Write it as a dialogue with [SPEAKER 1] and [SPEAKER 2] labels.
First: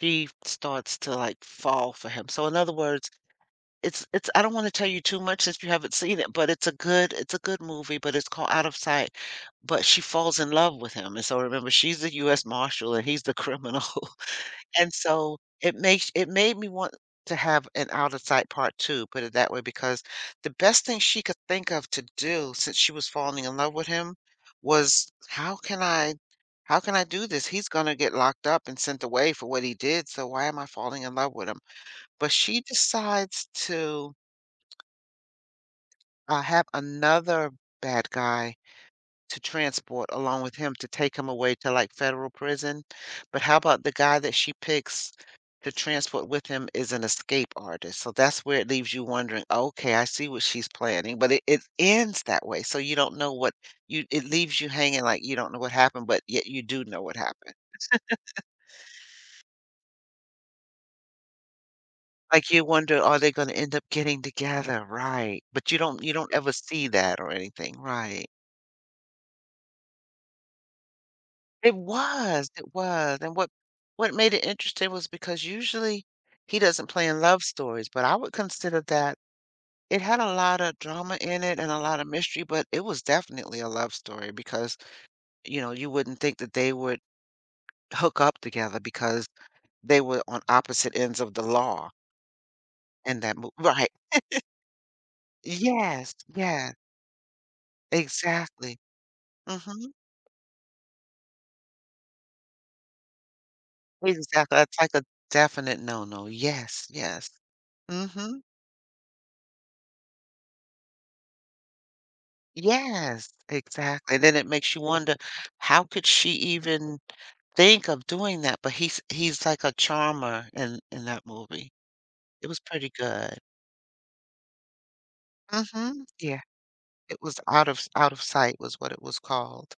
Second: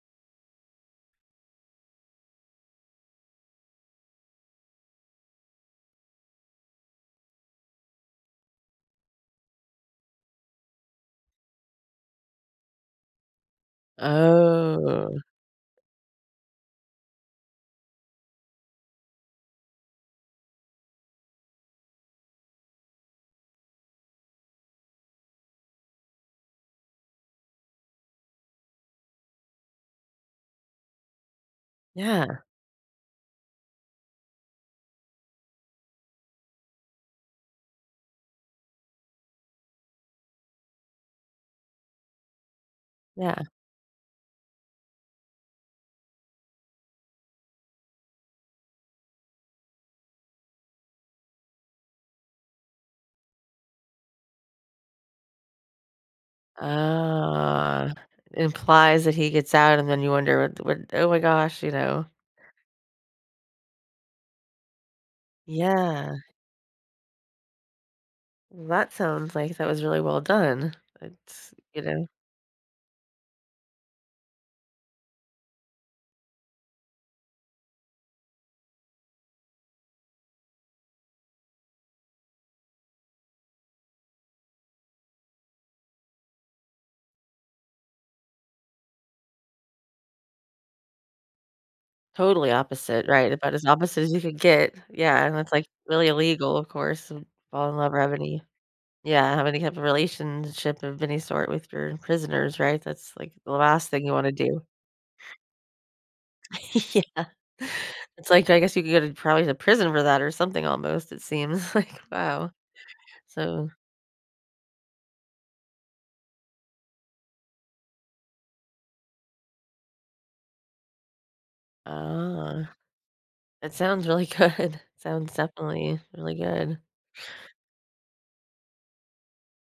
[SPEAKER 1] He starts to, like, fall for him. So in other words, it's it's I don't wanna tell you too much since you haven't seen it, but it's a good it's a good movie, but it's called Out of Sight. But she falls in love with him, and so, remember, she's the US marshal, and he's the criminal. And
[SPEAKER 2] Oh.
[SPEAKER 1] so, it makes it made me want to have an Out of Sight part 2, put it that way, because the best thing she could think of to do, since she was falling in love with him, was, "How can I how can I do this? He's gonna get locked up and sent away for what he did, so why am I falling in love with him?" But
[SPEAKER 2] Yeah.
[SPEAKER 1] she decides to uh, have another bad guy to transport along with him to take him away to, like, federal prison. But
[SPEAKER 2] Yeah.
[SPEAKER 1] how about the guy that she picks to transport with him is an escape artist? So that's where it leaves you wondering, "Okay. I see what she's planning." But it it ends that way, so you don't know what you it leaves you hanging like you don't know what happened, but yet you do know what happened.
[SPEAKER 2] Oh. It implies that he gets out, and then you wonder, "What what th oh my gosh," you know?
[SPEAKER 1] Like you wonder, "Are they gonna end up getting together?" Right. But you don't you
[SPEAKER 2] Yeah.
[SPEAKER 1] don't ever see that or anything. Right.
[SPEAKER 2] That sounds like that was really well done. It's
[SPEAKER 1] It
[SPEAKER 2] you know?
[SPEAKER 1] was! It was, and what what made it interesting was because, usually, he doesn't play in love stories, but I would consider that it had a lotta drama in it and a lotta mystery, but it was definitely a love story because, you know, you wouldn't think that they would hook up together because they were on opposite ends of the law.
[SPEAKER 2] Totally opposite,
[SPEAKER 1] And
[SPEAKER 2] right?
[SPEAKER 1] that mo
[SPEAKER 2] About as
[SPEAKER 1] right.
[SPEAKER 2] opposite as you could get. Yeah. And it's, like, really
[SPEAKER 1] Yes.
[SPEAKER 2] illegal, of
[SPEAKER 1] Yeah.
[SPEAKER 2] course, and fall in love with any
[SPEAKER 1] Exactly.
[SPEAKER 2] yeah. Have any type of
[SPEAKER 1] Mhm.
[SPEAKER 2] relationship of any sort with your prisoners, right? That's, like, the last thing you wanna
[SPEAKER 1] Exactly.
[SPEAKER 2] do.
[SPEAKER 1] It's like a definite "No-no." Yes.
[SPEAKER 2] Yeah.
[SPEAKER 1] Yes.
[SPEAKER 2] It's
[SPEAKER 1] Mhm.
[SPEAKER 2] like, I guess you could go to probably the prison for that or something almost, it seems like. Wow,
[SPEAKER 1] Yes.
[SPEAKER 2] so.
[SPEAKER 1] Exactly. Then it makes you wonder, "How could she even think of doing that?" But he's he's like a charmer in in that movie. It was
[SPEAKER 2] Oh,
[SPEAKER 1] pretty good.
[SPEAKER 2] it sounds really good. Sounds definitely
[SPEAKER 1] Mhm.
[SPEAKER 2] really
[SPEAKER 1] Yeah.
[SPEAKER 2] good.
[SPEAKER 1] It was Out of Out of Sight was what it was called.